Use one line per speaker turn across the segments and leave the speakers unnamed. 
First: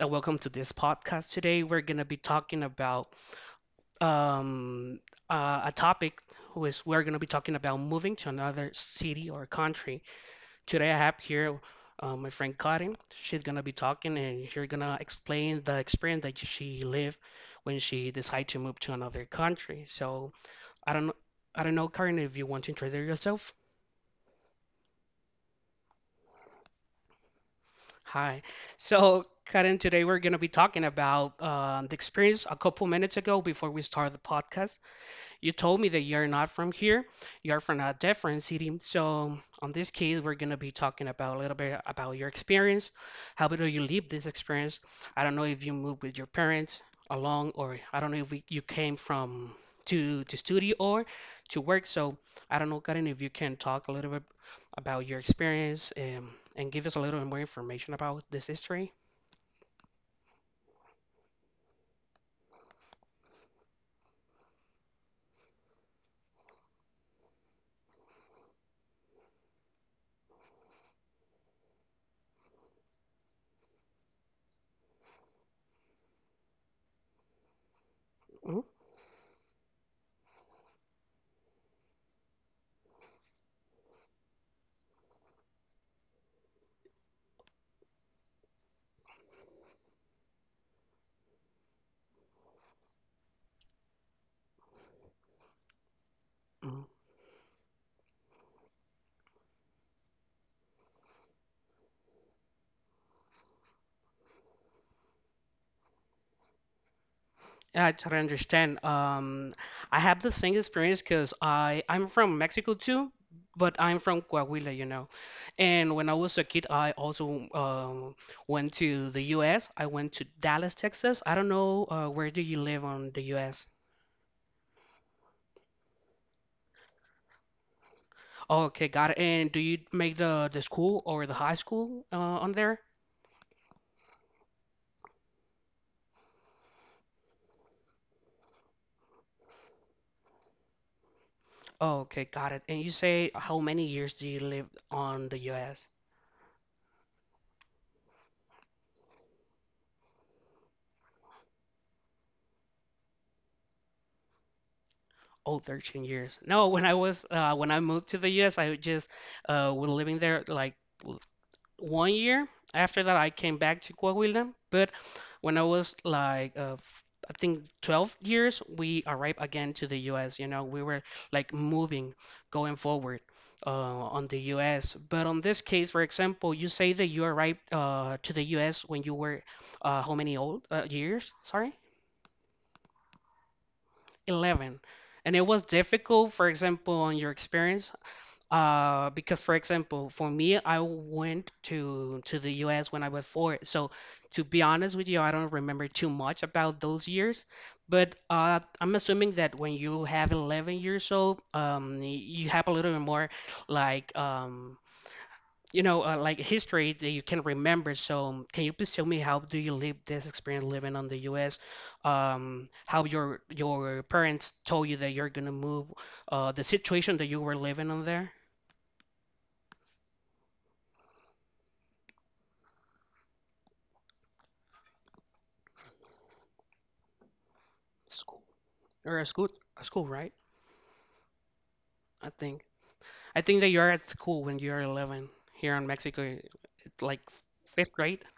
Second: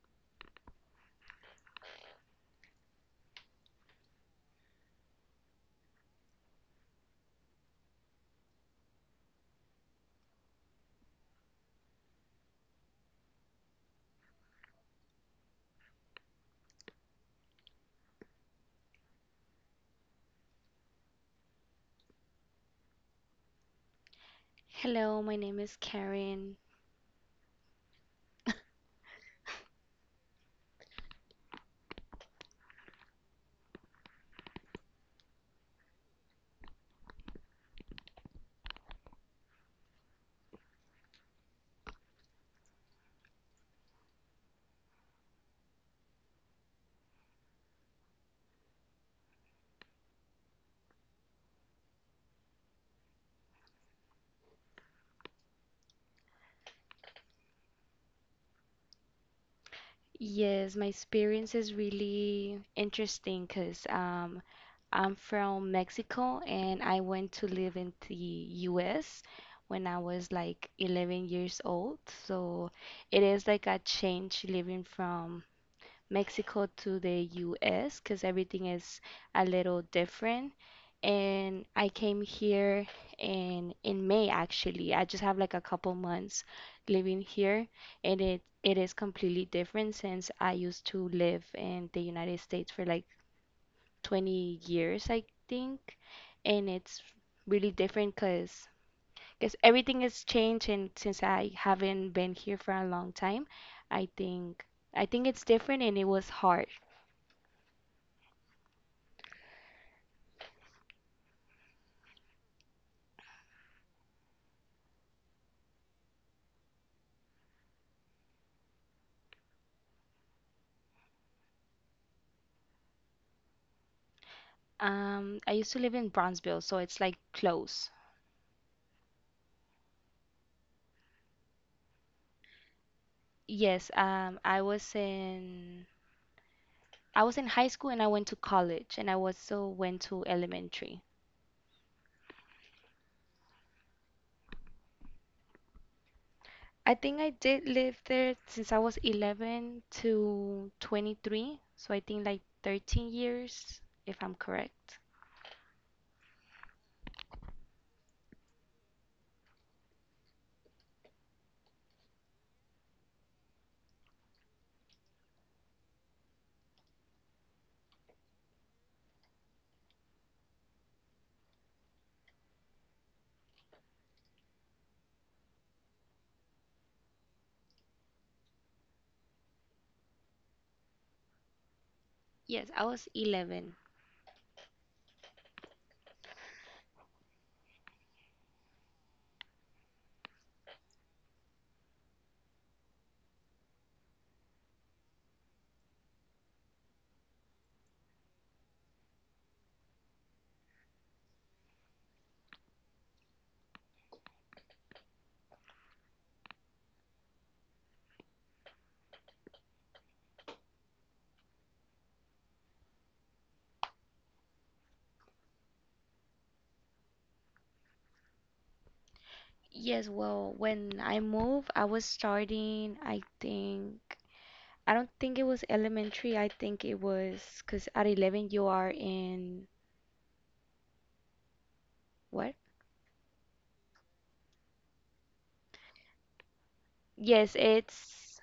Welcome to this podcast. Today we're gonna be talking about um, a topic who is we're gonna be talking about moving to another city or country. Today I have here my friend Karin. She's gonna be talking and she's gonna explain the experience that she lived when she decided to move to another country. So I don't I don't know, Karin, if you want to introduce yourself.
Hello, my name is Karen.
Hi. So, Karen, today we're going to be talking about the experience. A couple minutes ago before we start the podcast, you told me that you're not from here. You're from a different city. So, on this case, we're gonna be talking about a little bit about your experience. How do you live this experience? I don't know if you moved with your parents along, or I don't know if you came from to study or to work. So, I don't know, Karen, if you can talk a little bit about your experience and give us a little more information about this history.
Yes, my experience is really interesting because I'm from Mexico and I went to live in the US when I was like 11 years old. So it is like a change living from Mexico to the US because everything is a little different. And I came here in May actually. I just have like a couple months living here and it is completely different since I used to live in the United States for like 20 years, I think. And
Mhm.
it's really different because everything has changed and since I haven't been here for a long time, I think I think it's different and it was hard.
Yeah, I totally understand. I have the same experience because I'm from Mexico too, but I'm from Coahuila, you know. And when I was a kid, I also went to the U.S. I went to Dallas, Texas. I don't know where do you live on the U.S.
I used to live in Bronzeville, so it's like close.
Okay, got it. And do you make the school or the high school on there?
Yes, I was in high school and I went to college and I also went to elementary.
Okay, got it. And you say how many years do you live on the U.S.?
I think I did live there since I was 11 to 23, so I think like 13 years, if I'm correct.
Oh, 13 years. No, when I was when I moved to the US, I just was living there like l- one year. After that, I came back to Coahuila. But when I was like I think 12 years, we arrived again to the US. You know, we were like moving, going forward on the US. But on this case, for example, you say that you arrived to the US when you were how many old years? Sorry,
Yes, I was 11.
11. And it was difficult, for example, on your experience. Because, for example, for me, I went to the US when I was four. So to be honest with you, I don't remember too much about those years. But I'm assuming that when you have 11 years old, you have a little bit more like you know like history that you can remember. So can you please tell me how do you live this experience living on the US? How your parents told you that you're gonna move? The situation that you were living on there?
Yes, well, when I moved, I was starting, I don't think it was elementary. I think it was because at 11
School.
you are
Or a school,
in—
right? I
What?
think. I think that you're at school when you're 11 here in Mexico. It's like
Yes,
fifth grade.
it's—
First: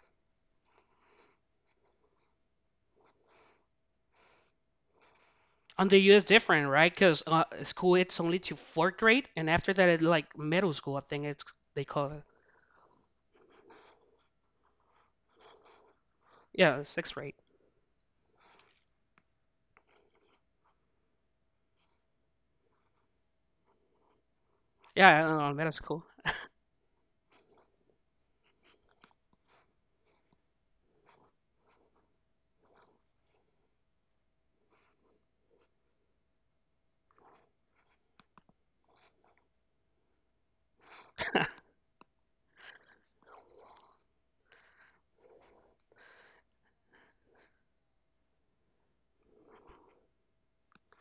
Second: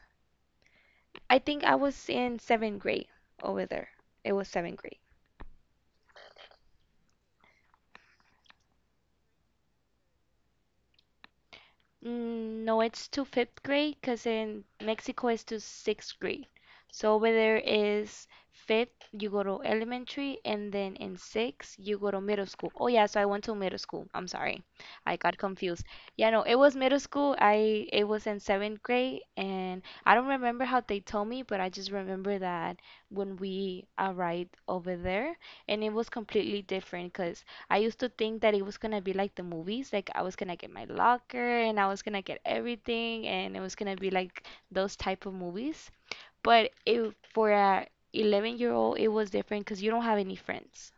I think I was in seventh grade over there. It was seventh grade.
On the U.S. different, right? Because school it's only to fourth grade, and after that it's like middle school. I think it's they call it.
Mm, no, it's to fifth grade because in Mexico it's to sixth grade.
Yeah, sixth
So over
grade.
there is fifth, you go to elementary, and then in sixth, you go to middle school. Oh, yeah, so I went to middle school. I'm sorry.
Yeah,
I
I don't
got
know, middle
confused.
school.
Yeah, no, it was middle school. I— it was in seventh grade, and I don't remember how they told me, but I just remember that when we arrived over there, and it was completely different because I used to think that it was gonna be like the movies, like I was gonna get my locker and I was gonna get everything, and it was gonna be like those type of movies. But it, for a 11-year-old, it was different because you don't have any friends.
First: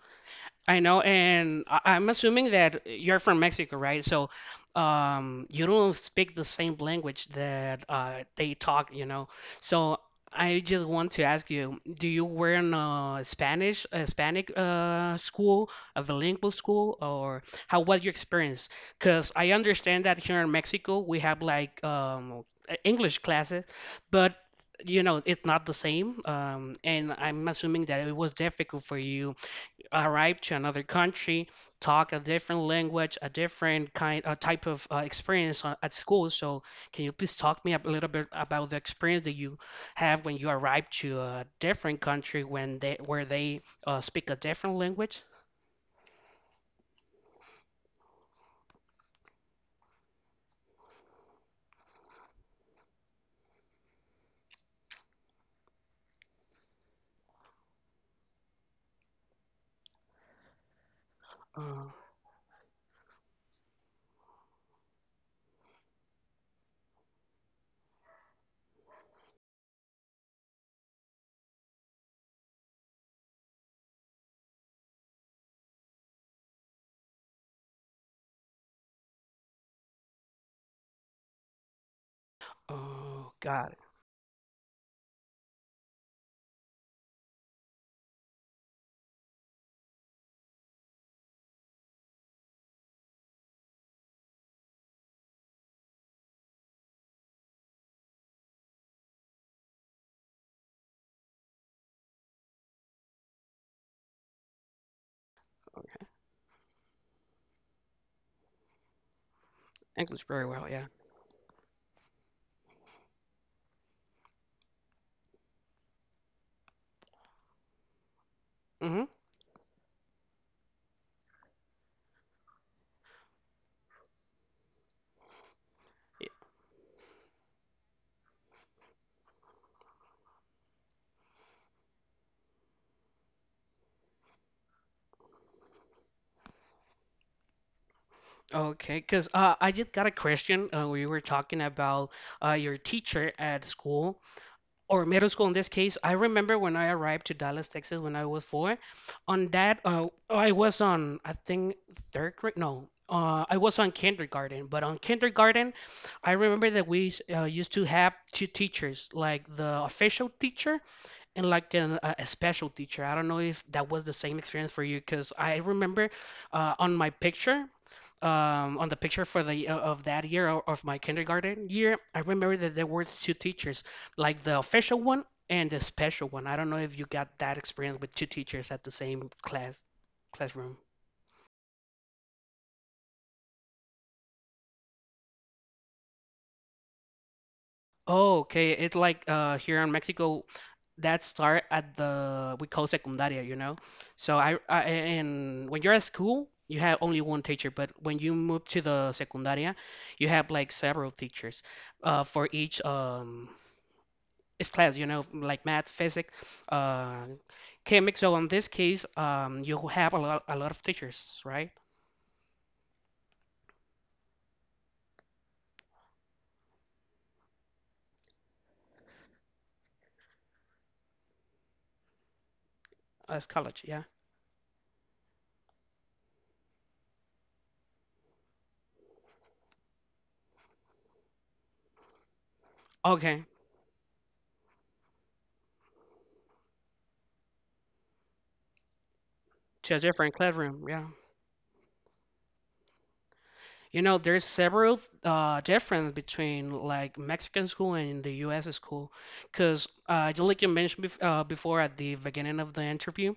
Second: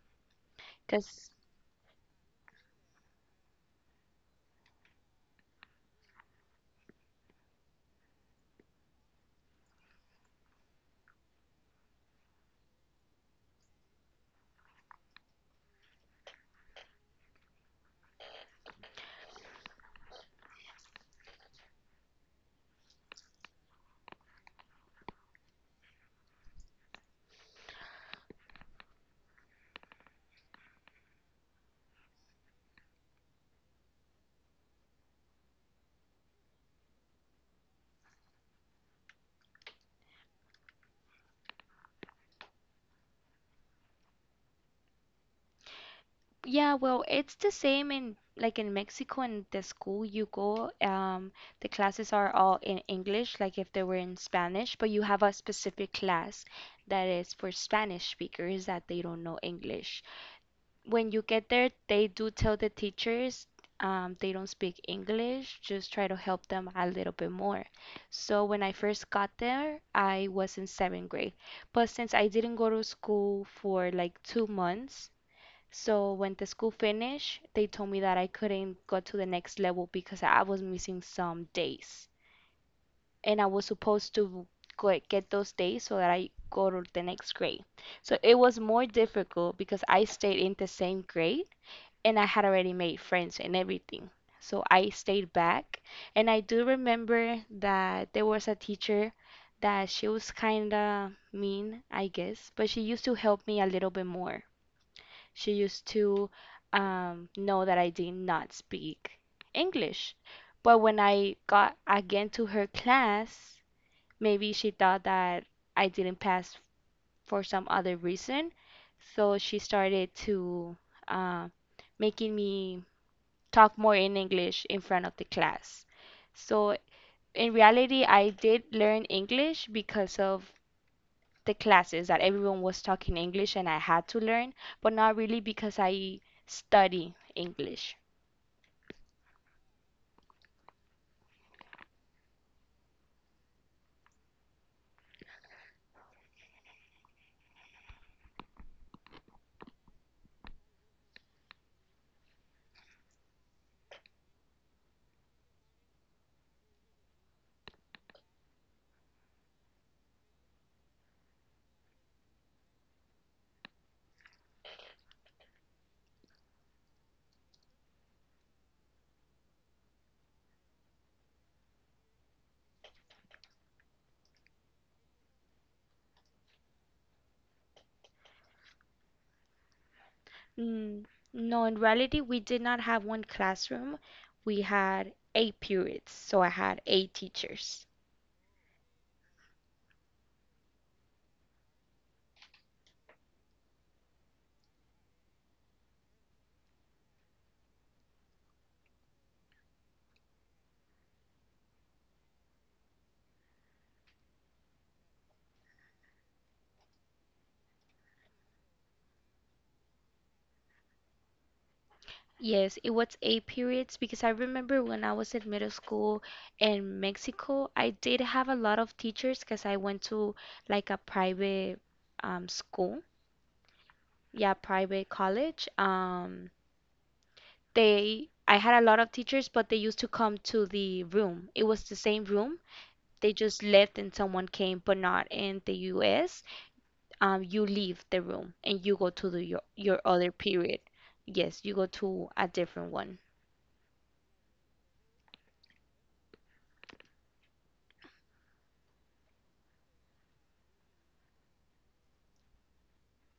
I know,
Because
and I'm assuming that you're from Mexico, right? So, you don't speak the same language that they talk, you know. So, I just want to ask you, do you were in a Spanish, a Hispanic school, a bilingual school, or how was your experience? Because I understand that here in Mexico we have like English classes, but you know it's not the same. And I'm assuming that it was difficult for you arrive to another country, talk a different language, a different kind, a type of experience at school. So, can you please talk me up a little bit about the experience that you have when you arrive to a different country when they where they speak a different language?
yeah, well, it's the same in like in Mexico and the school you go, the classes are all in English, like if they were in Spanish, but you have a specific class that is for Spanish speakers that they don't know English. When you get there,
Uh,
they do tell the teachers they don't speak English, just try to help them a little bit more. So when I first got there, I was in seventh grade. But since I didn't go to school for like two months, so when the school finished, they told me that I couldn't go to the next level because I was missing some days.
oh,
And I was
God.
supposed to go get those days so that I go to the next grade. So it was more difficult because I stayed in the same grade and I had already made friends and everything. So I stayed back. And I do remember that there was a teacher that she was kind of mean, I guess, but she used to help me a little bit more. She used
Okay.
to know that I did not speak English.
English very well,
But
yeah.
when I got again to her class, maybe she thought that I didn't pass for some other reason.
Mm-hmm.
So she started to uh, making me talk more in English in front of the class. So in reality, I did learn English because of the classes that everyone was talking English and I had to learn, but not really because I study English.
Okay, because I just got a question. We were talking about your teacher at school or middle school in this case. I remember when I arrived to Dallas, Texas when I was four. On that, I was on, I think, third grade. No, I was on kindergarten. But on kindergarten, I remember that we used to have two teachers, like the official teacher and like an, a special teacher. I don't know if that was the same experience for you because I remember on my picture, on the picture for the of that year of my kindergarten year, I remember that there were two teachers, like the official one and the special one. I don't know if you got that experience with two teachers at the same classroom.
Mm, no, in reality, we did not have one classroom. We had eight periods, so I had eight teachers.
Oh, okay. It's like here in Mexico, that start at the we call secundaria, you know. So I and when you're at school, you have only one teacher, but when you move to the secundaria, you have like several teachers for each class, you know, like math, physics, uh chemics. So in this case, you have a lot of teachers, right?
Yes, it was eight periods because I remember when I was in middle school in Mexico, I did have a lot of teachers because I went to like a private school,
As college, yeah.
yeah, private college. I had a lot of teachers, but they used to come to the room. It was the same room. They
Okay.
just left and someone came, but not in the US. You leave the room and you go to
To
your
a
other
different
period.
classroom, yeah.
Yes, you go to a different one.
You know, there's several difference between like Mexican school and the U.S. school, because just like you mentioned before at the beginning of the interview,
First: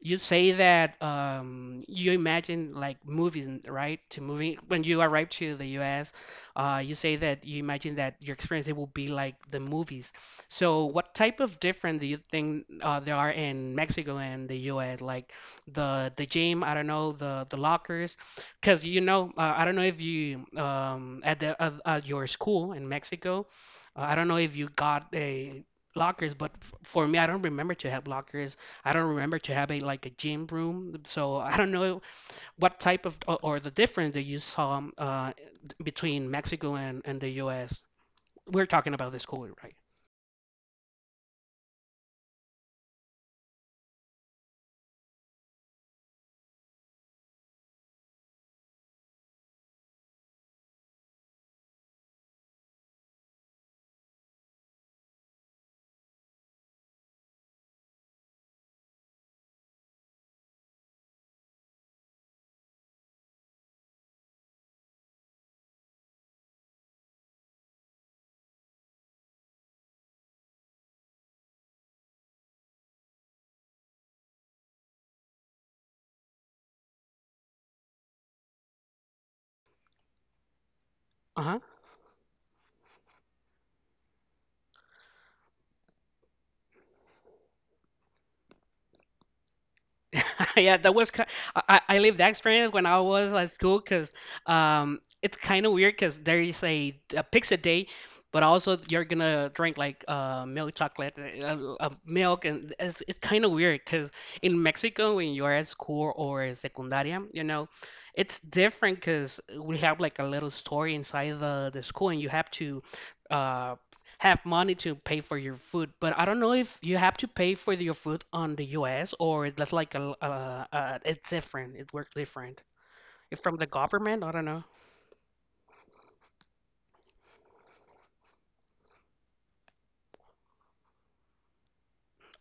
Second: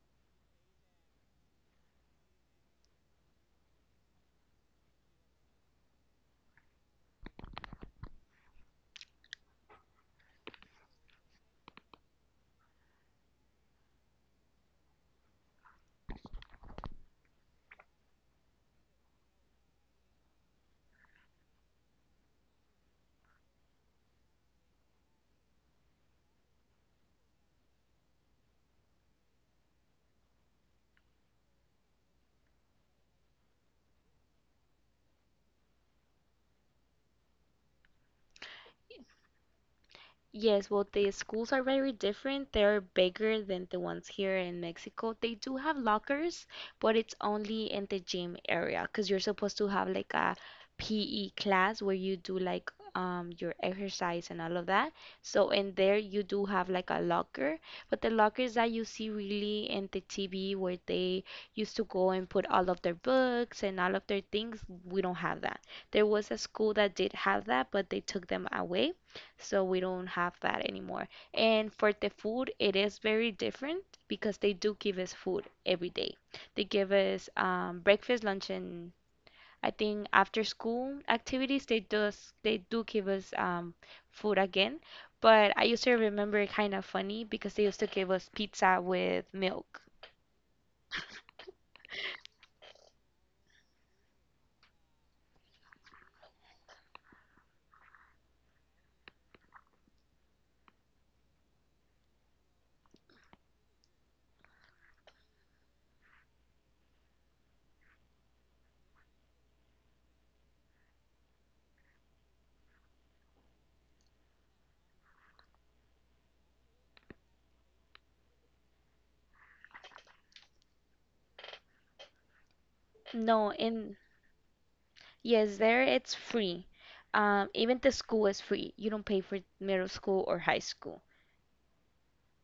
you say that you imagine like movies, right? To moving when you arrive to the US, you say that you imagine that your experience it will be like the movies. So, what type of difference do you think there are in Mexico and the US? Like the gym, I don't know, the lockers, because you know, I don't know if you at the at your school in Mexico, I don't know if you got a lockers, but f for me, I don't remember to have lockers. I don't remember to have a like a gym room, so I don't know what type of or the difference that you saw between Mexico and the U.S. We're talking
Y
about the school, right?
Yes, well, the schools are very different. They're bigger than the ones here in Mexico. They do have lockers, but it's only in the gym area because you're supposed to have like a PE class where you do like your exercise and all of that. So in there you do have like a locker, but the lockers that you see really in the TV where they used to go and put all of their books and all of their things, we don't have that. There was a school that did have that, but they took them away so we don't have that anymore. And for the food, it is very different because they do give us food every day. They give us breakfast, lunch, and I think after school
Uh
activities. They do give us food again. But I used to remember it kind of funny because they used to give us pizza with milk.
Yeah, that was ki I lived that experience when I was at school because it's kind of weird because there is a pizza day, but also you're gonna drink like milk chocolate, milk, and it's kind of weird because in Mexico when you're at school or in secundaria, you know, it's different because we have like a little store inside the school and you have to. Uh, have money to pay for your food, but I don't know if you have to pay for your food on the US or that's like it's different. It works different. It's
No,
from the
in
government. I don't know.
yes, there it's free. Even the school is free. You don't pay for middle school or high school.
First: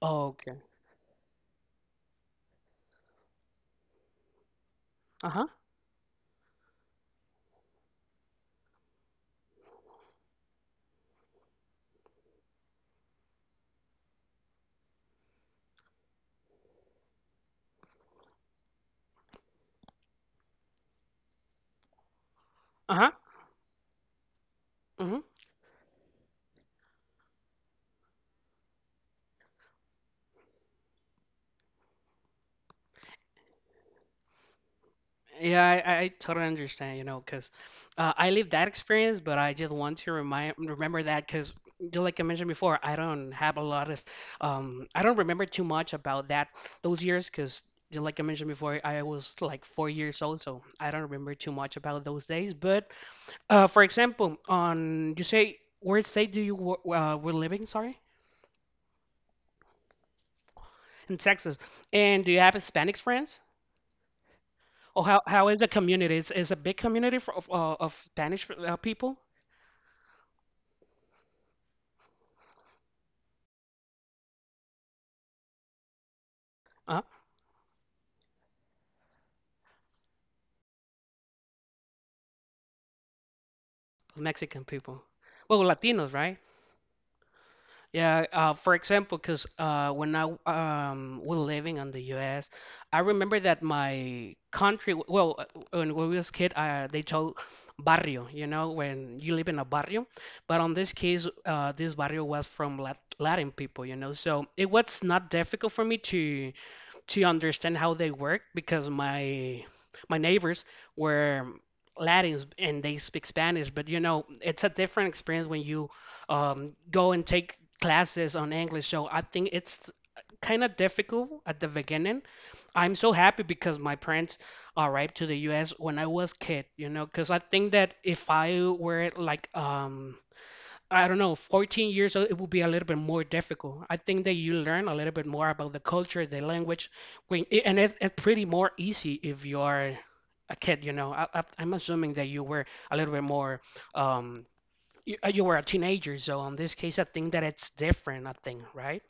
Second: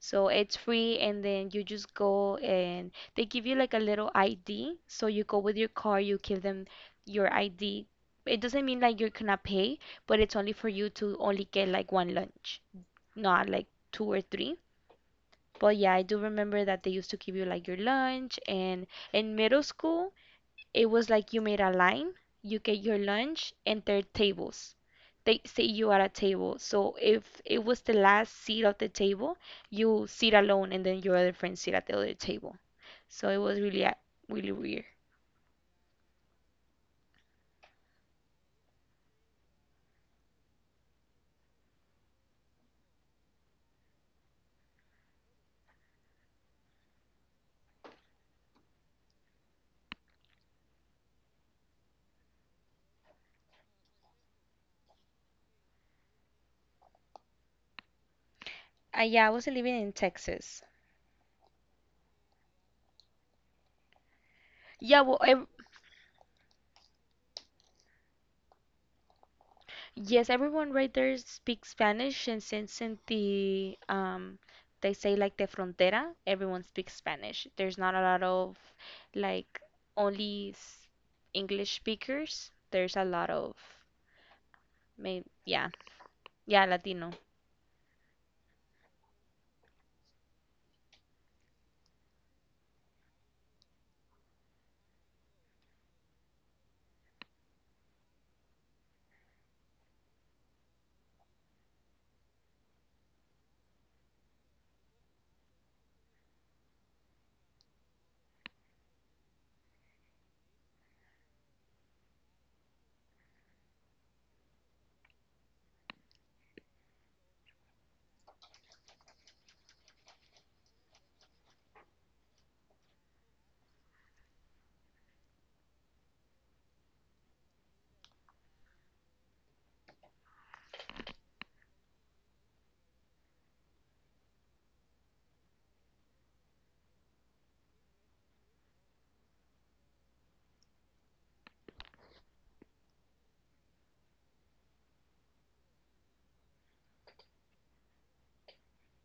Oh,
So it's
okay.
free, and then you just go and they give you like a little ID. So you go
Uh-huh.
with your car, you give them your ID. It doesn't mean like you're gonna pay, but it's only for you to only get like one lunch, not like two or three. But yeah, I do remember that they used to give you like your lunch, and in middle school, it was like you made a line, you get your
Uh-huh.
lunch, and there are tables.
Mm-hmm.
They say you are at a table. So if it was the last seat of the table, you sit alone and then your other friends sit at the other table. So it was really, really weird.
Yeah, I totally understand, you know, because I lived that experience, but I just want to remind remember that because, like I mentioned before, I don't have a lot of, I don't remember too much about that those years because, like I mentioned before, I was like 4 years old, so I don't remember too much about those days. But, for example, on you say where state do you were living? Sorry,
Yeah, I wasn't living in Texas.
in Texas, and do you have Hispanic friends?
Yeah,
Or
well, I—
how is the community? Is a big community of Spanish people?
Yes, everyone right there speaks Spanish, and since in the they say like the frontera, everyone speaks
Uh,
Spanish. There's not a lot of like only s- English speakers. There's a lot of—
Mexican people.
may
Well,
yeah,
Latinos, right?
yeah, Latino.
Yeah, for example, because when I was living in the US, I remember that my country, well, when we was kid, they told barrio, you know, when you live in a barrio. But on this case, this barrio was from Latin people, you know, so it was not difficult for me to understand how they work because my neighbors were Latins and they speak Spanish, but you know, it's a different experience when you go and take classes on English. So I think it's kind of difficult at the beginning. I'm so happy because my parents arrived to the US when I was kid, you know, because I think that if I were like I don't know, 14 years old, it will be a little bit more difficult. I think that you learn a little bit more about the culture, the language, and it's pretty more easy if you are a kid, you know. I'm assuming that you were a little bit more, um, you were a teenager, so in this case, I think that it's different, I think, right?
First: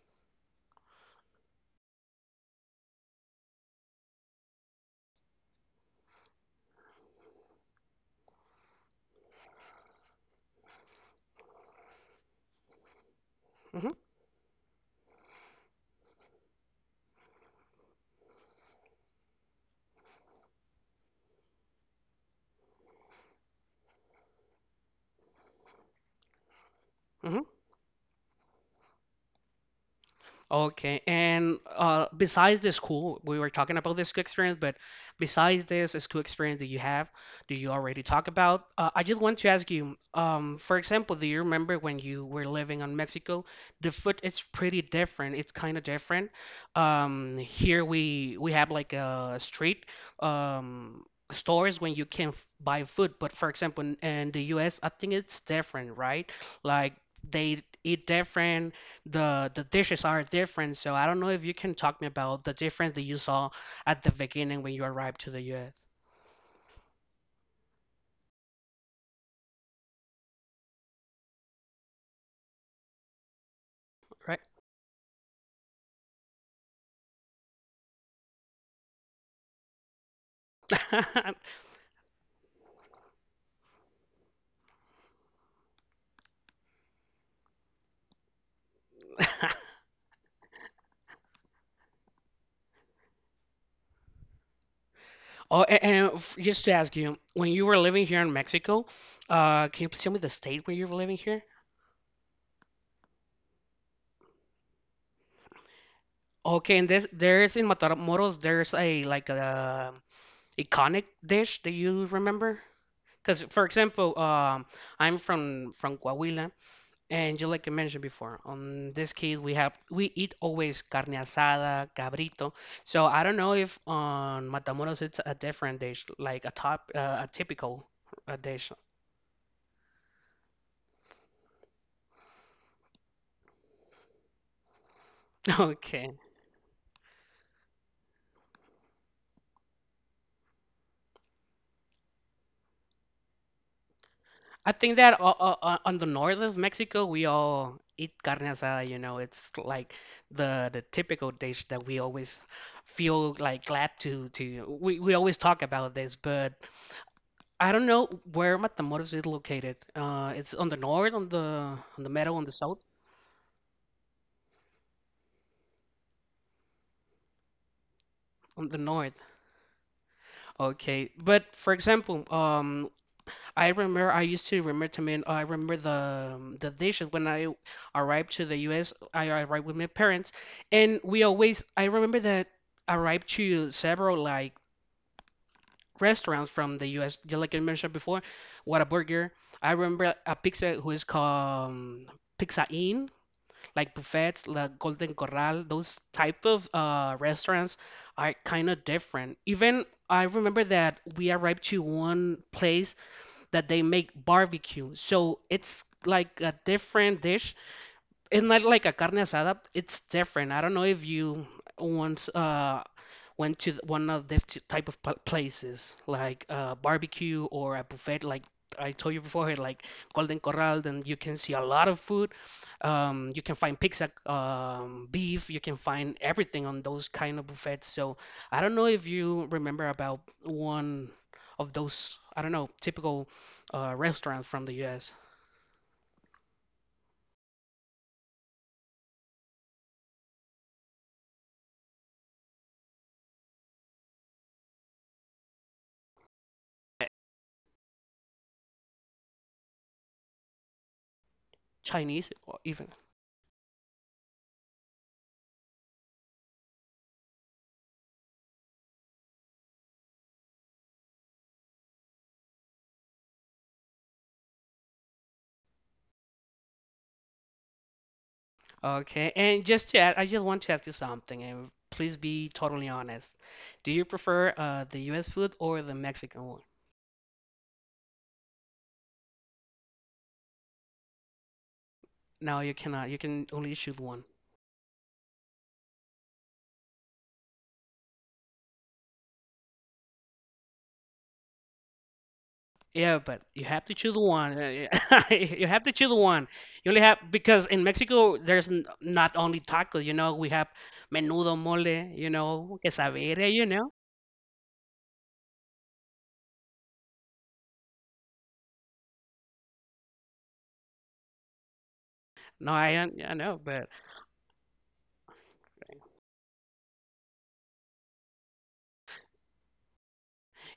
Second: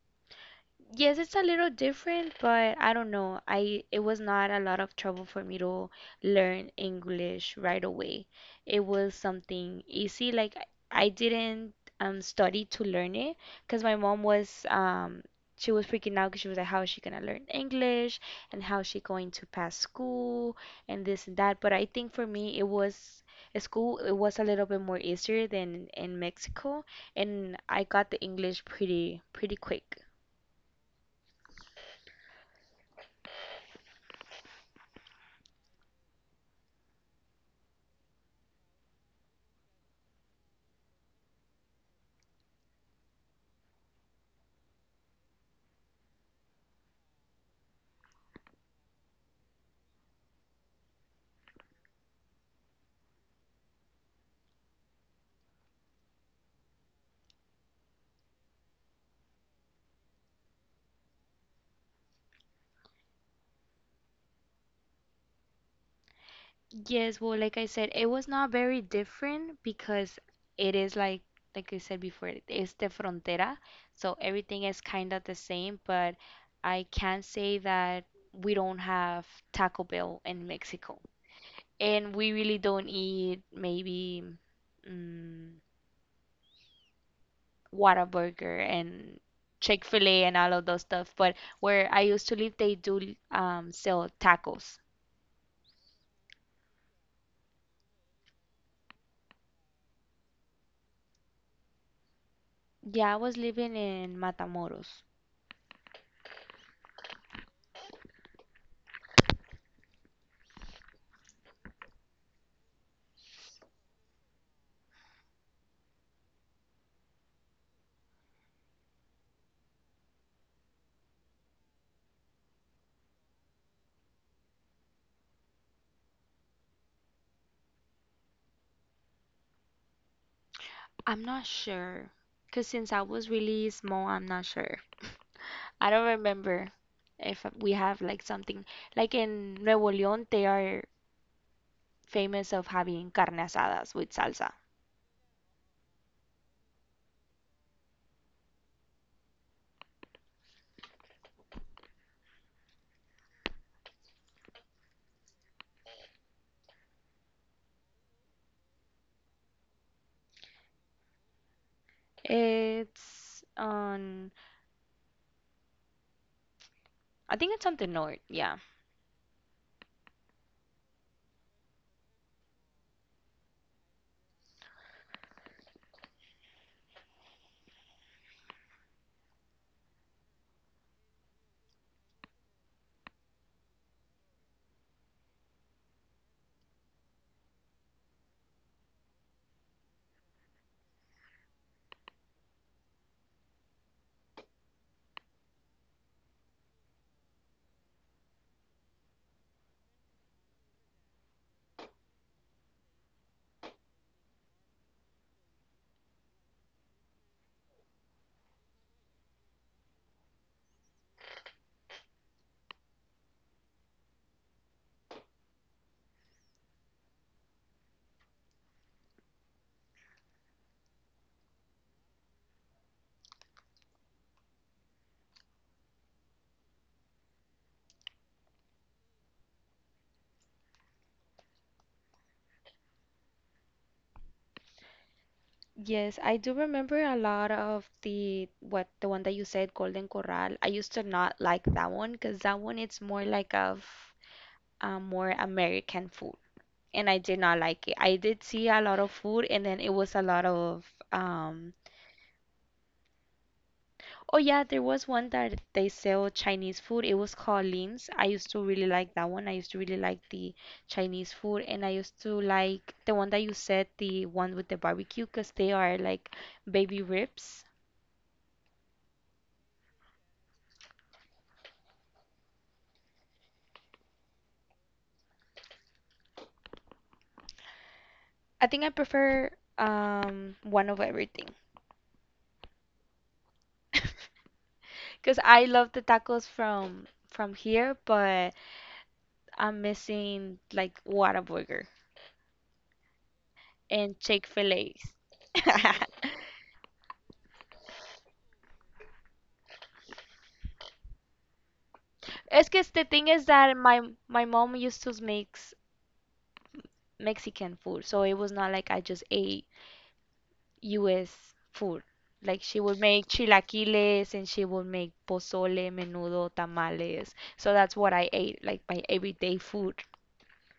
Yes, it's a little different, but I don't know. I It was not a lot of trouble for me to learn English right away. It was something easy. I didn't study to learn it because
Hmm.
my mom was she was freaking out because she was like, how is she gonna learn English and how is she going to pass school and this and that. But I think for me it was— at school it was a little bit more easier than in Mexico,
Hmm.
and I got the English pretty quick.
Okay, and besides the school, we were talking about the school experience, but besides this school experience that you have, do you already talk about? I just want to ask you, for example, do you remember when you were living in Mexico? The food is pretty different. It's kind of different. Here we have like a street um, stores when you can buy food, but for example, in the U.S., I think it's different, right? Like they eat different, the dishes are different. So I don't know if you can talk me about the difference that you saw at the beginning when you arrived to the U.S.,
Yes, well, like I said, it was not very different because it is like— like I said before, it's the frontera, so
right?
everything is kind of the same, but I can say that we don't have Taco Bell in Mexico. And we really don't eat maybe mm, Whataburger and Chick-fil-A and all of those stuff, but where I used to live, they do sell tacos.
Oh, and, just to ask you, when you were living here in Mexico, can you please tell me the state where you were living here?
Yeah, I was living in Matamoros.
Okay, and there's in Matamoros there's a like a iconic dish that you remember? Because for example, I'm from Coahuila, and just like I mentioned before, on this case we have we eat always carne asada, cabrito. So I don't know if on Matamoros it's a different dish, like a top a typical dish.
I'm not sure. Because since I was really small, I'm not sure. I don't
Okay.
remember if we have like something. Like in Nuevo León, they are famous of having carne asadas with salsa.
I think that on the north of Mexico we all eat carne asada, you know, it's like the typical dish that we always feel like glad to we always talk about this, but I don't know where Matamoros is located. It's on the north, on the middle, on the south,
It's on— I think it's on the north, yeah.
on the north. Okay, but for example, I remember I used to remember to me. I remember the dishes when I arrived to the U.S. I arrived with my parents, and we always I remember that I arrived to several like restaurants from the U.S. Just like I mentioned before, Whataburger. I remember a pizza who is called Pizza Inn. Like buffets, like Golden Corral, those type of restaurants are kind of different. Even I remember that we arrived to one place that they make barbecue, so it's like a different dish, it's not like a carne asada. It's different. I don't know if you once went to one of these type of places like barbecue or a buffet like I told you before, like Golden Corral, then you can see a lot of food. You can find pizza, beef. You can find everything on those kind of buffets. So I don't know if you remember about one of those, I don't know, typical restaurants from the U.S.
Yes, I do remember a lot of the— what the one that you said, Golden Corral. I used to not like that one because that one it's more like of more American food. And I did not like it. I did see a lot of food, and then it was a lot of um.
Chinese or even.
Oh yeah, there was one that they sell Chinese food. It was called Lin's. I used to really like that one. I used to really like the Chinese food, and I used to like the one that you said, the one with the barbecue, because they are like baby ribs.
Okay, and just to add, I just want to ask you something, and please be totally honest. Do you prefer the U.S. food or the Mexican one?
I think I prefer one of everything.
No, you cannot. You can only choose one.
Because I love the tacos from here, but I'm missing like Whataburger
Yeah, but you have to choose
and
one.
Chick-fil-A's.
You have to choose one. You only have because in Mexico there's n not only tacos. You know, we have menudo, mole. You
It's
know,
because the thing is
quesadilla. You
that
know.
my mom used to make Mexican food, so it was not like I just ate U.S. food. Like
No,
she would
I
make
I know, but.
chilaquiles and she would make pozole, menudo, tamales. So that's what I ate, like my everyday food.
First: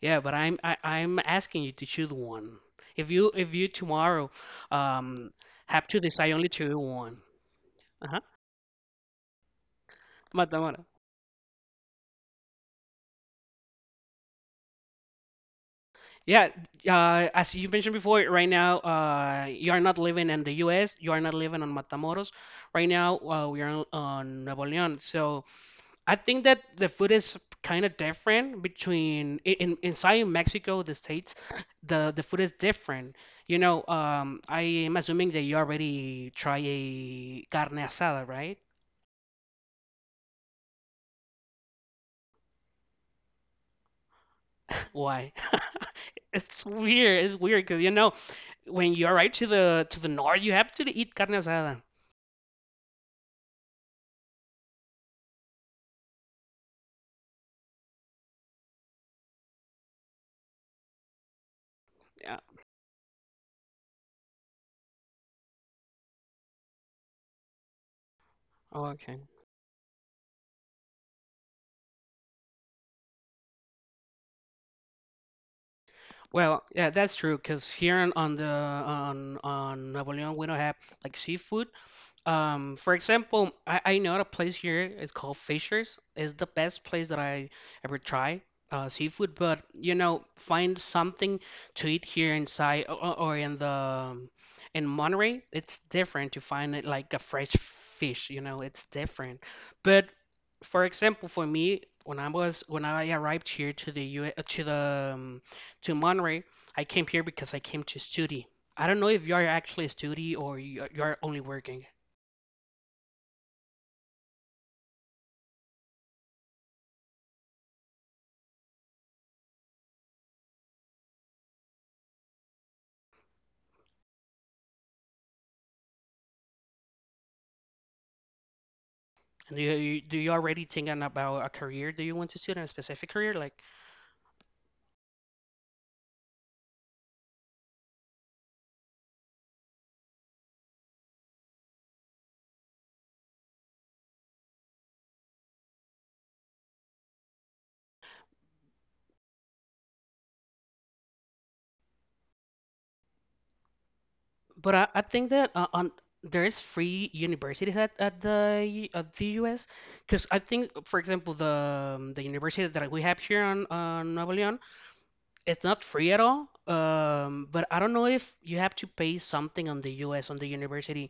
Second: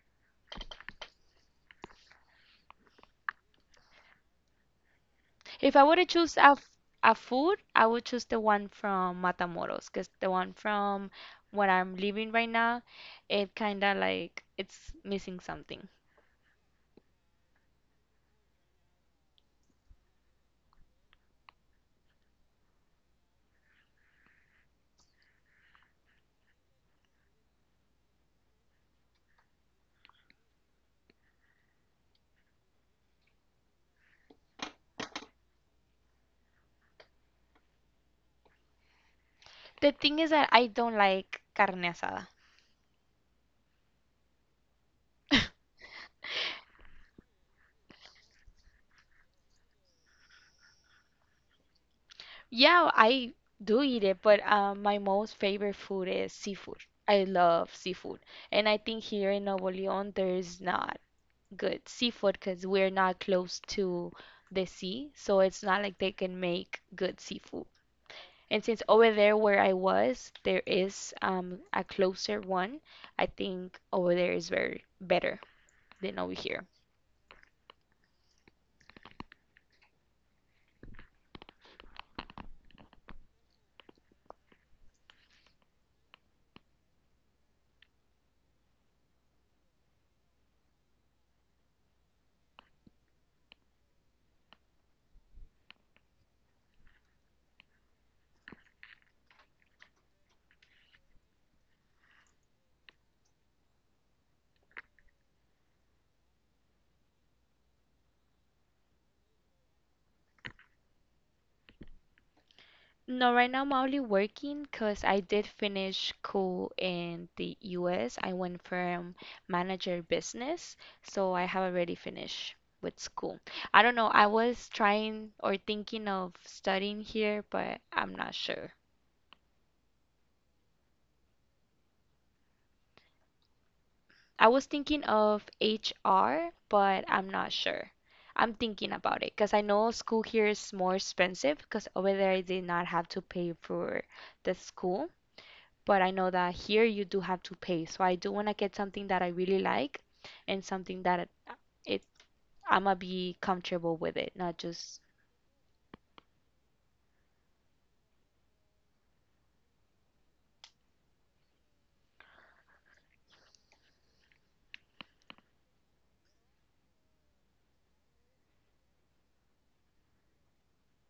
Yeah, but I'm asking you to choose one. If you tomorrow um
If I
have
were
to
to
decide
choose
only to
a
one.
food, I would
Uh-huh.
choose the one from Matamoros, because the one
Matamora.
from where I'm living right now, it kind of like it's missing something.
Yeah, as you mentioned before, right now you are not living in the U.S. You are not living on Matamoros. Right now we are on Nuevo León. So I think that the food is kind of different between in inside Mexico, the states, the food is different. You know, I am assuming that you already try a carne asada, right?
The thing is that I don't like carne asada.
Why? It's weird. It's weird because you know when you arrive to the north, you have to eat carne asada.
Yeah, I do eat it, but my most favorite food is seafood. I love seafood. And I think here in Nuevo León, there's not good seafood
Yeah.
because we're not close to the sea. So it's not like they can make good seafood. And since
Oh,
over
okay.
there where I was, there is a closer one, I think over there is very better than over
Well,
here.
yeah, that's true. Cause here on the on Nuevo León, we don't have like seafood. For example, I know a place here. It's called Fisher's. It's the best place that I ever try seafood. But you know, find something to eat here inside or, or in the in Monterey. It's different to find it like a fresh fish. You know, it's different. But for example, for me, when I arrived here to the U to the to Monterey, I came here because I came to study. I don't know if you're actually a study or you're only working.
No, right now I'm only working because I did finish school in the US. I went from manager business, so I have already finished with school. I don't know, I was trying or thinking of studying here, but I'm not sure.
And do you already thinking about a career? Do you want to student a specific career? Like,
I was thinking of HR, but I'm not sure. I'm thinking about it because I know school here is more expensive because over there I did not have to pay for the school. But I know that here you do have to pay. So I do want to get something that I really like and something that it I'm gonna be comfortable with it, not
but I
just.
think that on there's free universities at the at the U.S. Because I think, for example, the university that we have here on Nuevo León, it's not free at all. But I don't know if you have to pay something on the U.S. on the university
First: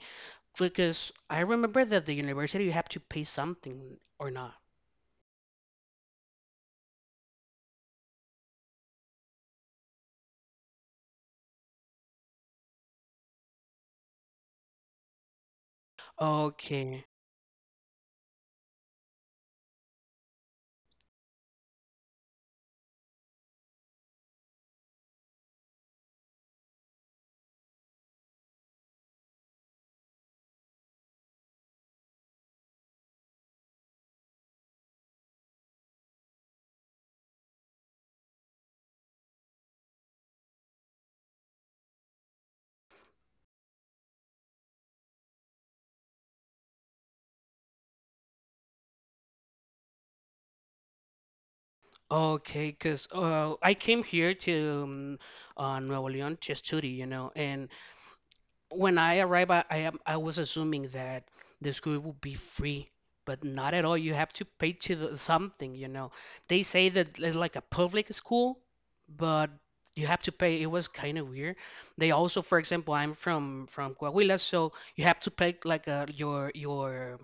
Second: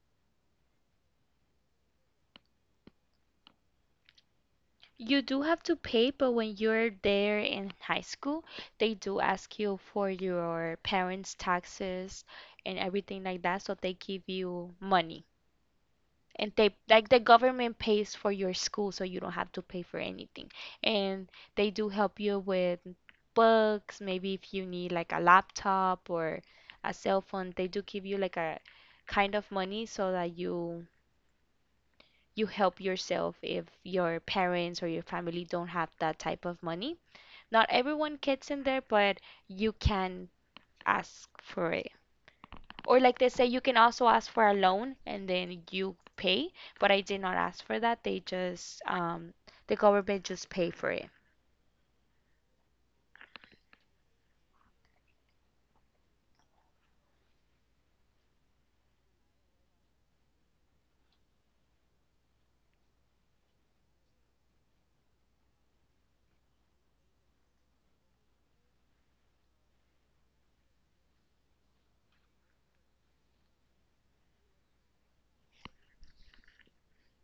because I remember that the university you have to pay something or not.
You do have to pay, but when you're there in high school, they do ask you for your parents' taxes and everything like that, so they give you money. And they,
Okay.
like, the government pays for your school so you don't have to pay for anything, and they do help you with books, maybe if you need like a laptop or a cell phone. They do give you like a kind of money so that you help yourself if your parents or your family don't have that type of money. Not everyone gets in there, but you can ask for it, or like they say, you can also ask for a loan and then you pay. But I did not ask for that. They just, the government just pay for it.
Okay, because I came here to Nuevo León to study, you know, and when I arrived, I was assuming that the school would be free, but not at all. You have to pay to the, something, you know. They say that it's like a public school, but you have to pay. It was kind of weird. They also, for example, I'm from Coahuila, so you have to pay like your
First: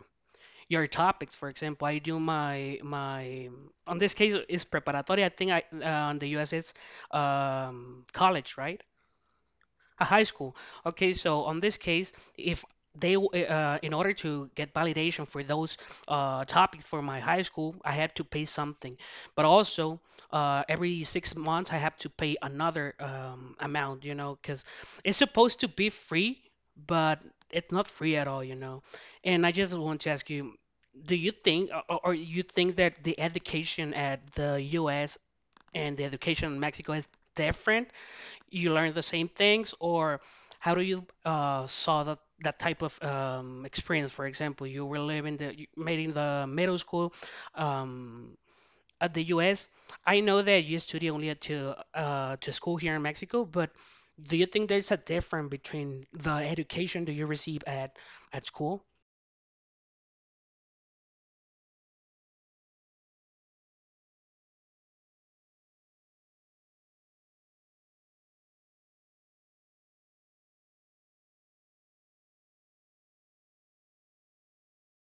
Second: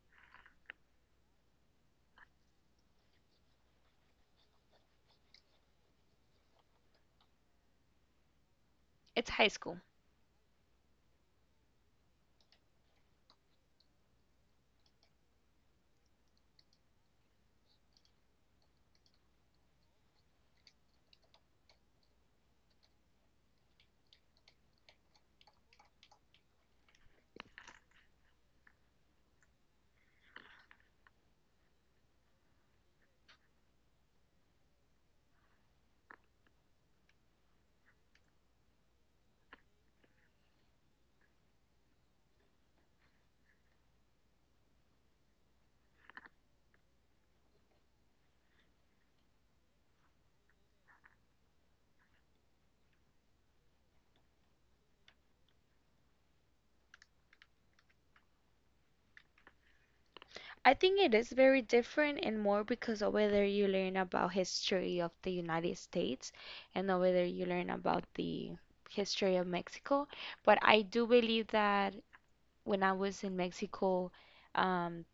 your topics. For example, I do my on this case it's preparatory. I think I on the U.S. it's college, right?
It's high school.
A high school. Okay, so on this case, if they, in order to get validation for those topics for my high school, I had to pay something. But also, every 6 months, I have to pay another amount, you know, because it's supposed to be free, but it's not free at all, you know. And I just want to ask you, do you think, or you think that the education at the U.S. and the education in Mexico is different? You learn the same things, or how do you saw that that type of experience? For example, you were living the you made in the middle school um, at the U.S. I know that you study only to school here in Mexico, but do you think there's a difference between the education that you receive at school?
I think it is very different, and more because over there you learn about history of the United States, and over there you learn about the history of Mexico. But I do believe that when I was in Mexico, um,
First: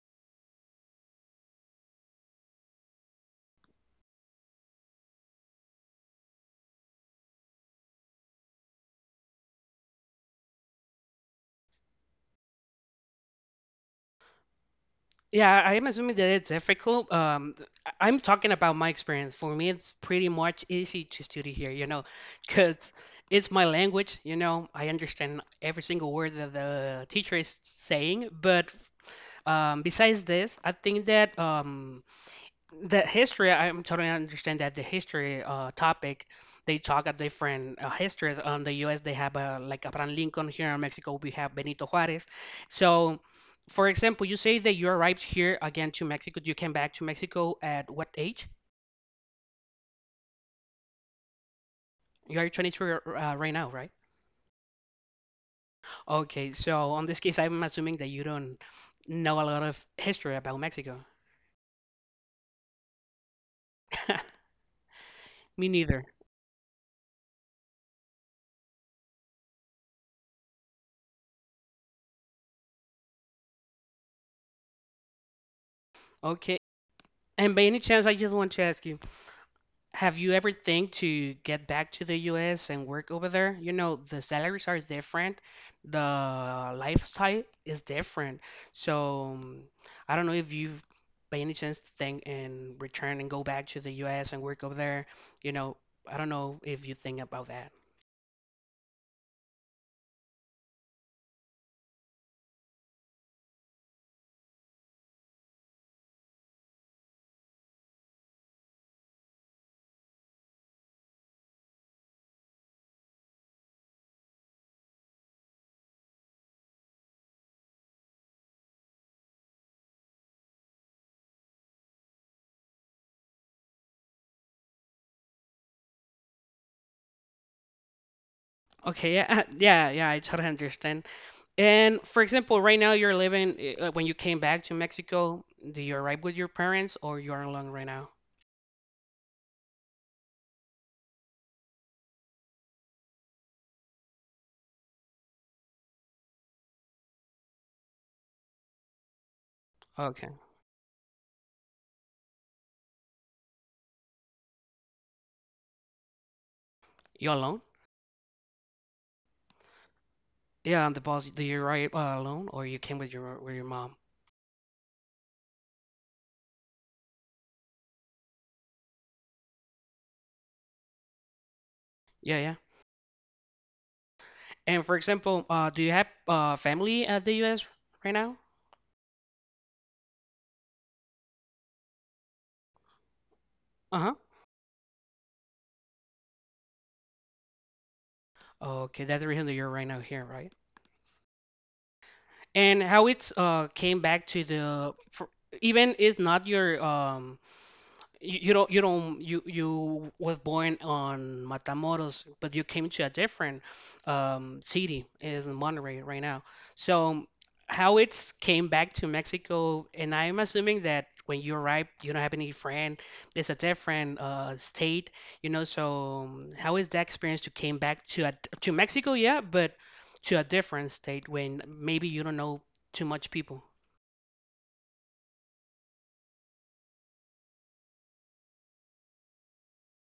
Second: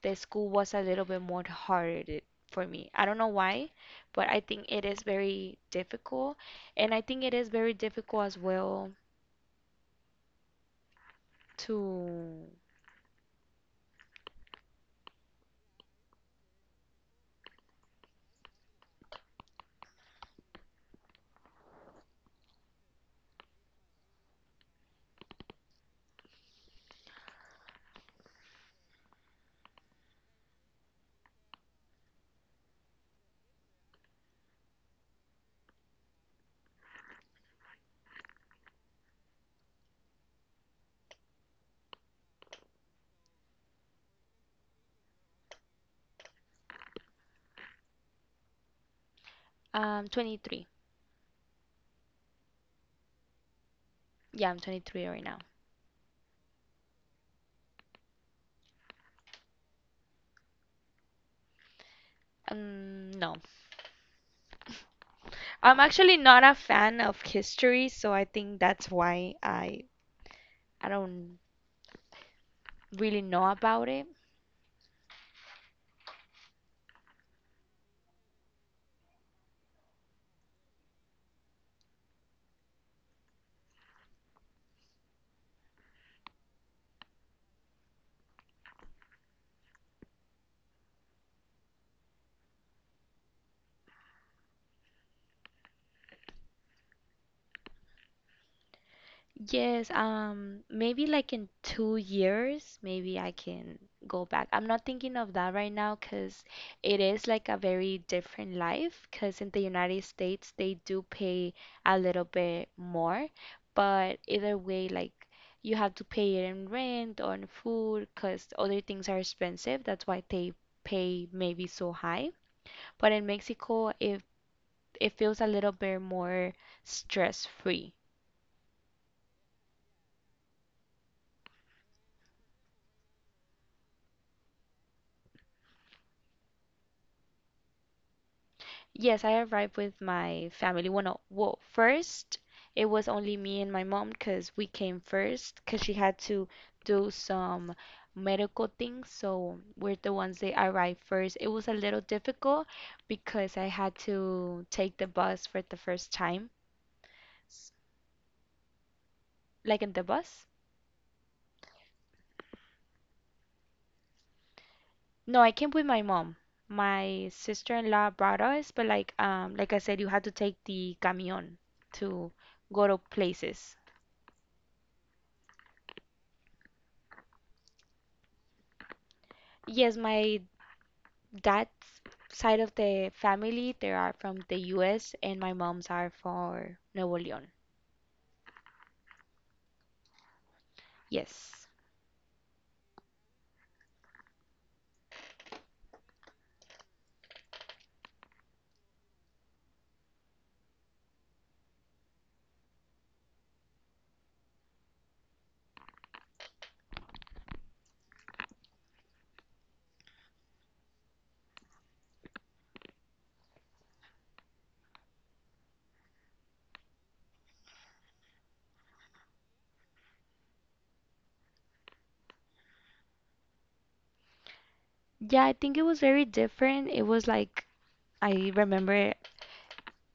the school was a little bit more hard for me. I don't know why, but I think it is very difficult, and I think it is very difficult as well to
Yeah, I am assuming that it's difficult. I'm talking about my experience. For me, it's pretty much easy to study here, you know, because it's my language, you know. I understand every single word that the teacher is saying. But besides this, I think that the history I am totally understand that the history topic, they talk a different history. On the US they have like Abraham Lincoln, here in Mexico we have Benito Juarez. So for example, you say that you arrived here again to Mexico, you came back to Mexico at what age?
23.
You are 23 right now, right?
Yeah, I'm 23 right now.
Okay, so on this case I'm assuming that you don't know a lot of history about Mexico.
No.
Me
I'm
neither.
actually not a fan of history, so I think that's why I don't really know about it.
Okay, and by any chance I just want to ask you, have you ever think to get back to the U.S. and work over there? You know, the salaries are different, the lifestyle is different. So I don't know if you've by any chance think and return and go back to the U.S. and work over there. You know, I don't know if you think about that.
Yes, maybe like in 2 years, maybe I can go back. I'm not thinking of that right now because it is like a very different life. Because in the United States, they do pay a little bit more, but either way, like, you have to pay it in rent or in food because other things are expensive. That's why they pay maybe so high. But in Mexico, it feels a little bit more stress free.
Okay, yeah, yeah, yeah, I totally understand. And for example, right now you're living, when you came back to Mexico, do you arrive with your parents or you're alone right now?
Yes, I arrived with my family. Well, no, well, first it was only me and my mom because we came first because she had to do some medical things. So we're the
Okay,
ones that arrived first. It was a little difficult because I had to take the bus for the first time.
you alone?
S- Like in the bus?
Yeah, and the boss, do you ride alone or you came with your mom?
No, I came with my mom. My sister-in-law brought us, but like, like I said, you had to take the camion to
Yeah, yeah.
go to places.
And for example, do you have family at the U.S. right now?
Yes, my, that side of the family, they are
Uh-huh.
from the US and my mom's are for Nuevo León.
Okay, that's the reason that you're right now here, right?
Yes.
And how it's came back to the for, even it's not your you, you don't you don't you you was born on Matamoros, but you came to a different city is in Monterrey right now. So how it's came back to Mexico, and I'm assuming that when you arrive, you don't have any friend. It's a different state, you know. So how is that experience to came back to a, to Mexico? Yeah, but to a different state when maybe you don't know too much people.
Yeah, I think it was very different. It was like, I remember,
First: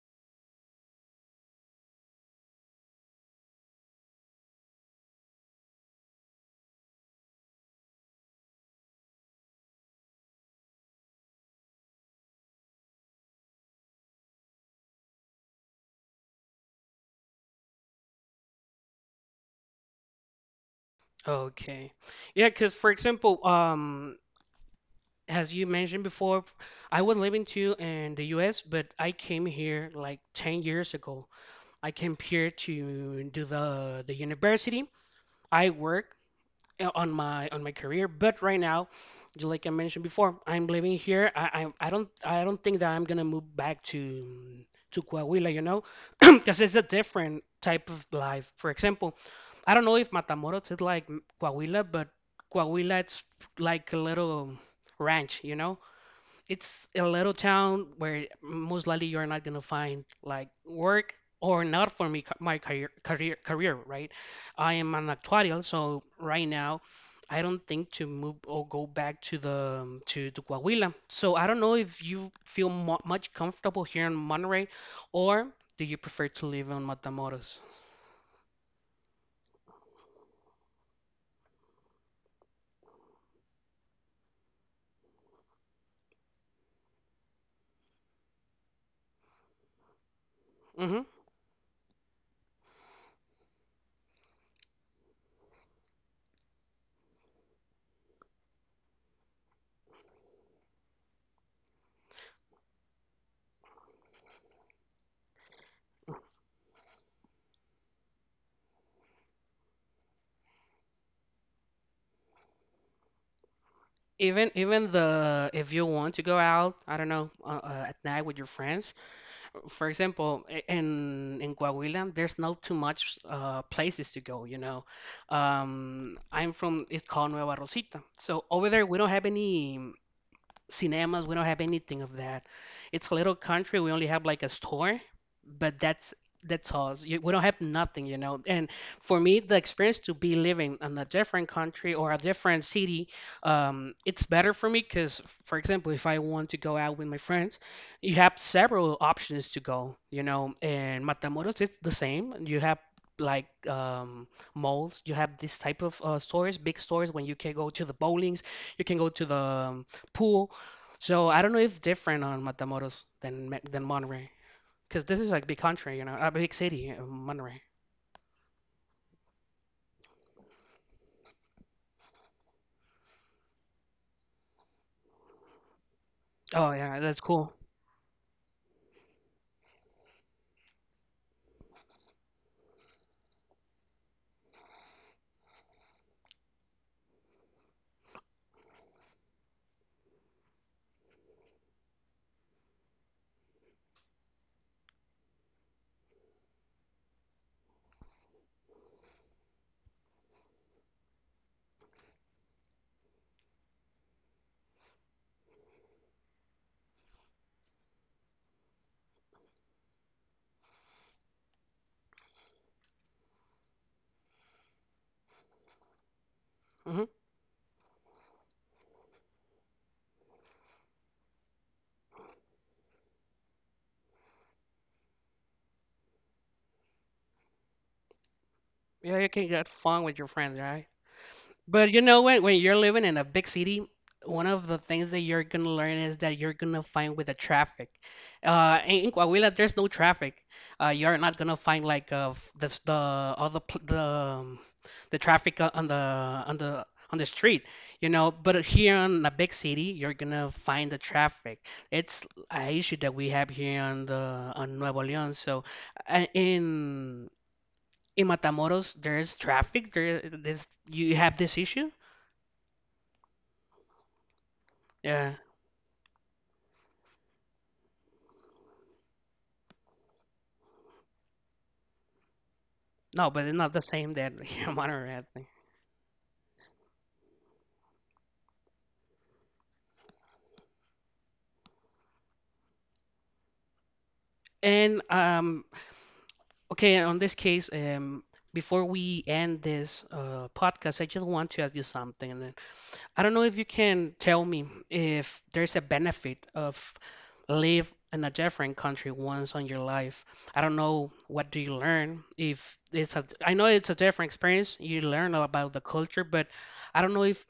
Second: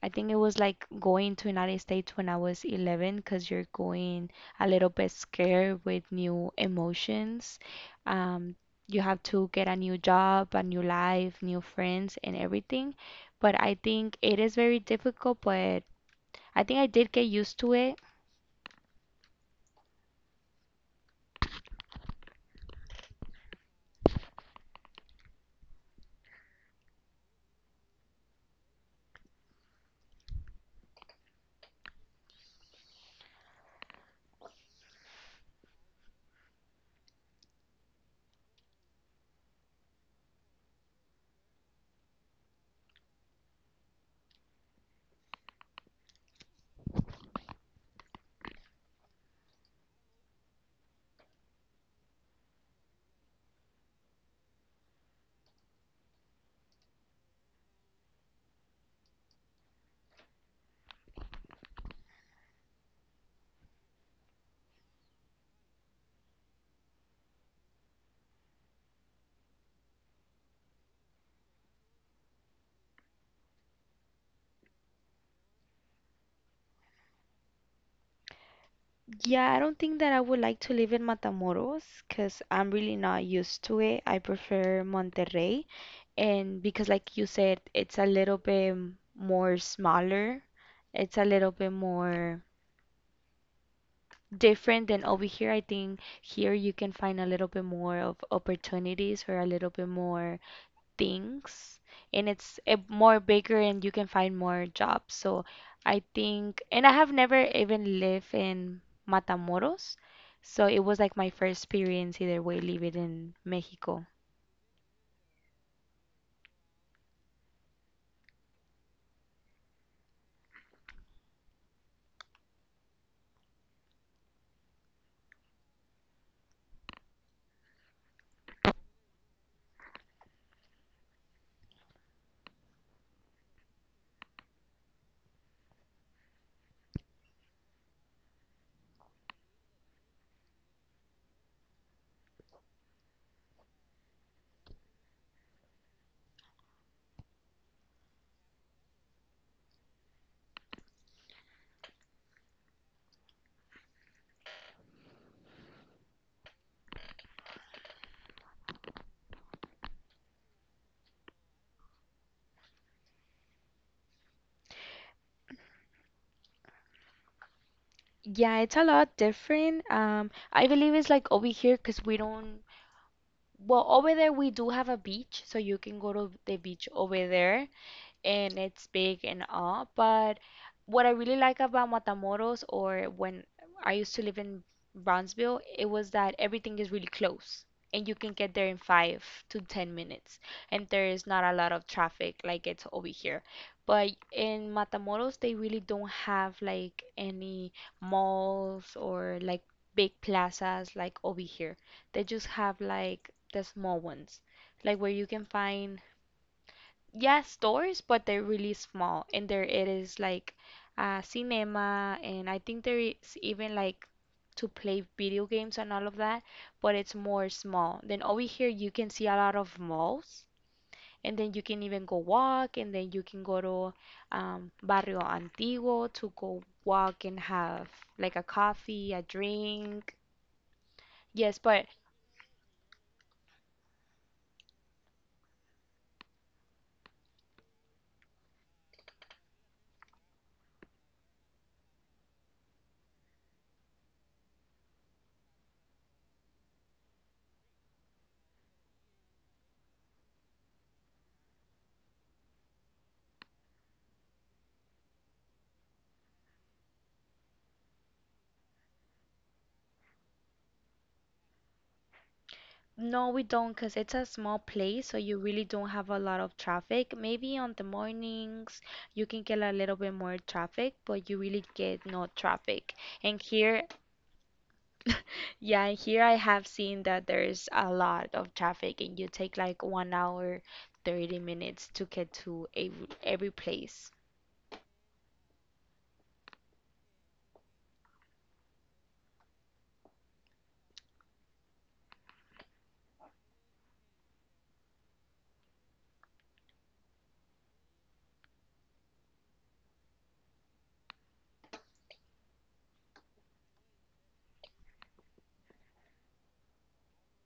I think it was like going to United States when I was 11 because you're going a little bit scared with new emotions. Um, you have to get a new job, a new life, new friends and everything. But I think it is very difficult, but I think I did get used to it.
Okay. Yeah, because for example, as you mentioned before, I was living too in the U.S., but I came here like 10 years ago. I came here to do the university. I work on my career, but right now, like I mentioned before, I'm living here. I don't think that I'm gonna move back to Coahuila, you know, because it's a different type of life. For example, I don't know if Matamoros is like Coahuila, but Coahuila it's like a little ranch, you know, it's a little town where most likely you're not gonna find like work, or not for me, my career, right? I am an actuarial, so right now I don't think to move or go back to to Coahuila. So I don't know if you feel much comfortable here in Monterey, or do you prefer to live in Matamoros?
Yeah, I don't think that I would like to live in Matamoros because I'm really not used to it. I prefer Monterrey, and because, like you said, it's a little bit more smaller,
Hmm.
it's a little bit more different than over here. I think here you can find a little bit more of opportunities or a little bit more things, and it's a more bigger and you can find more jobs. So I think, and I have never even lived in Matamoros. So it was like my first experience either way living in Mexico.
Even even the if you want to go out, I don't know, at night with your friends, for example, in Coahuila, there's not too much places to go, you know. I'm from, it's called Nueva Rosita, so over there we don't have any cinemas, we don't have anything of that. It's a little country, we only have like a store, but that's us. We don't have nothing, you know. And for me, the experience to be living in a different country or a different city, it's better for me, because, for example, if I want to go out with my friends, you have several options to go, you know. And Matamoros it's the same, you have like, malls, you have this type of stores, big stores, when you can go to the bowlings, you can go to the pool. So I don't know if different on Matamoros than than Monterrey, because this is like big country, you know, a big city, Monterrey.
Yeah, it's a lot different. I believe it's like over here because we don't, well, over there we do have a beach, so you can go to the
Oh
beach
yeah, that's
over
cool.
there. And it's big and all. But what I really like about Matamoros, or when I used to live in Brownsville, it was that everything is really close. And you can get there in 5 to 10 minutes, and there is not a lot of traffic like it's over here. But in Matamoros, they really don't have like any malls or like big plazas like over here. They just have like the small ones, like where you can find. Yes, stores, but they're really small. And there it is like cinema, and I think there is even like to play video games and all of that, but
Hmm.
it's more small. Then over here, you can see a lot of malls, and then you can even go walk, and then you can go to Barrio Antiguo to go walk and have like a coffee,
Yeah,
a
you can get fun with
drink.
your friends, right?
Yes, but.
But you know, when you're living in a big city, one of the things that you're gonna learn is that you're gonna find with the traffic. In Coahuila, there's no traffic. You're not gonna find like f- the s- the all the pl- the traffic on the on the on the street, you know. But here in a big city, you're gonna find the traffic. It's a issue that we have here on the on Nuevo León. So uh, in in Matamoros, there's traffic. There, this you have this issue.
No, we don't, because it's a small place, so
Yeah.
you really don't have a lot of traffic. Maybe on the mornings you can get a little bit more traffic, but you really get no traffic.
No,
And
but it's not the
here,
same that human or anything.
yeah, and here I have seen that there's a lot of traffic, and you take like 1 hour, 30 minutes to get to every place.
And okay, on this case, before we end this podcast, I just want to ask you something. I don't know if you can tell me if there's a benefit of live in a different country once on your life. I don't know what do you learn, if it's a, I know it's a different experience. You learn all about the culture, but I don't know if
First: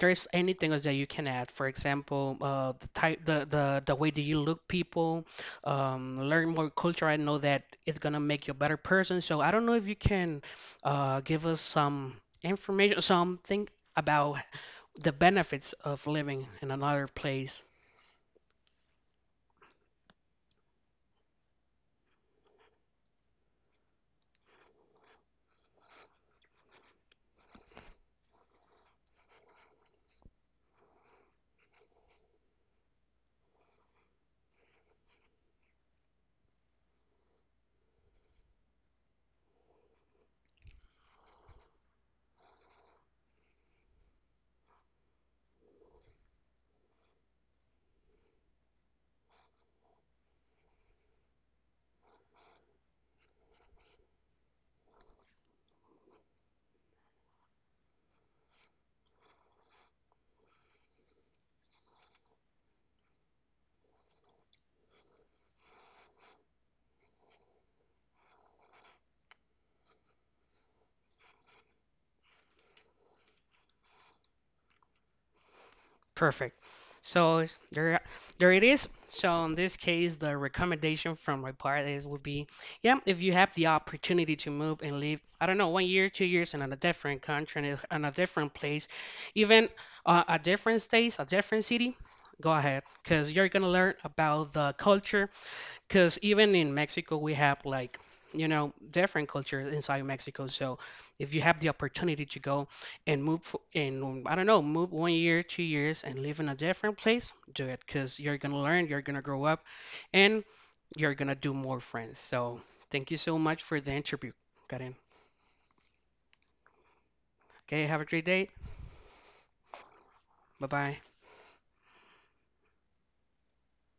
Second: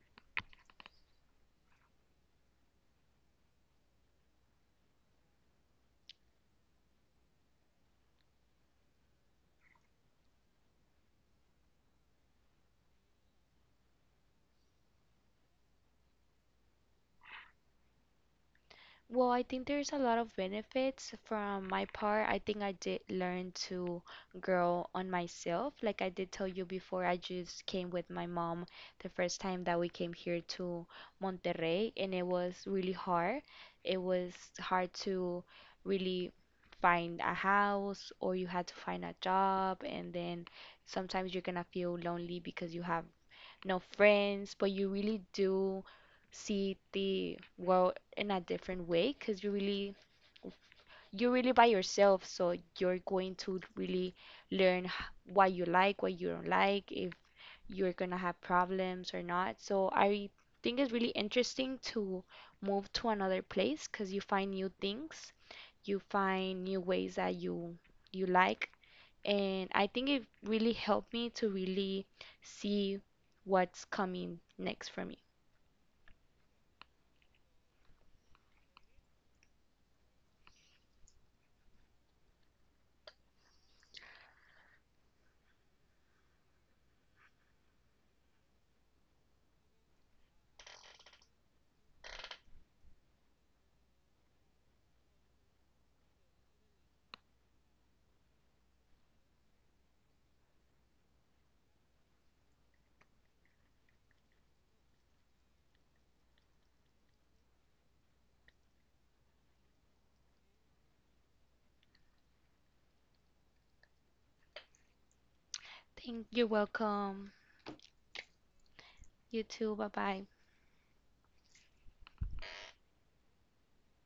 there's anything else that you can add. For example, the type, the way that you look people, learn more culture. I know that it's gonna make you a better person. So I don't know if you can give us some information, something about the benefits of living in another place.
Well, I think there's a lot of benefits from my part. I think I did learn to grow on myself. Like I did tell you before, I just came with my mom the first time that we came here to Monterrey, and it was really hard. It was hard to really find a house, or you had to find a job, and then sometimes you're gonna feel lonely because you have no friends, but you really do see the world in a different way because you really, you're really by yourself, so you're going to really learn what you like, what you don't like, if you're gonna have problems or not. So I think it's really interesting to move to another place because you find new things, you find new ways that you like, and I think it really helped me to really see what's coming next for me.
Perfect. So there, there it is. So in this case, the recommendation from my part is would be, yeah, if you have the opportunity to move and live, I don't know, one year, 2 years in a different country, in a different place, even a different state, a different city, go ahead, because you're gonna learn about the culture. Because even in Mexico, we have like, you know, different cultures inside Mexico. So if you have the opportunity to go and move and I don't know, move one year, 2 years and live in a different place, do it, because you're gonna learn, you're gonna grow up, and you're gonna do more friends. So thank you so much for the interview, Karen.
Thank you're welcome.
Okay, have a great day.
You too. Bye bye.
Bye bye.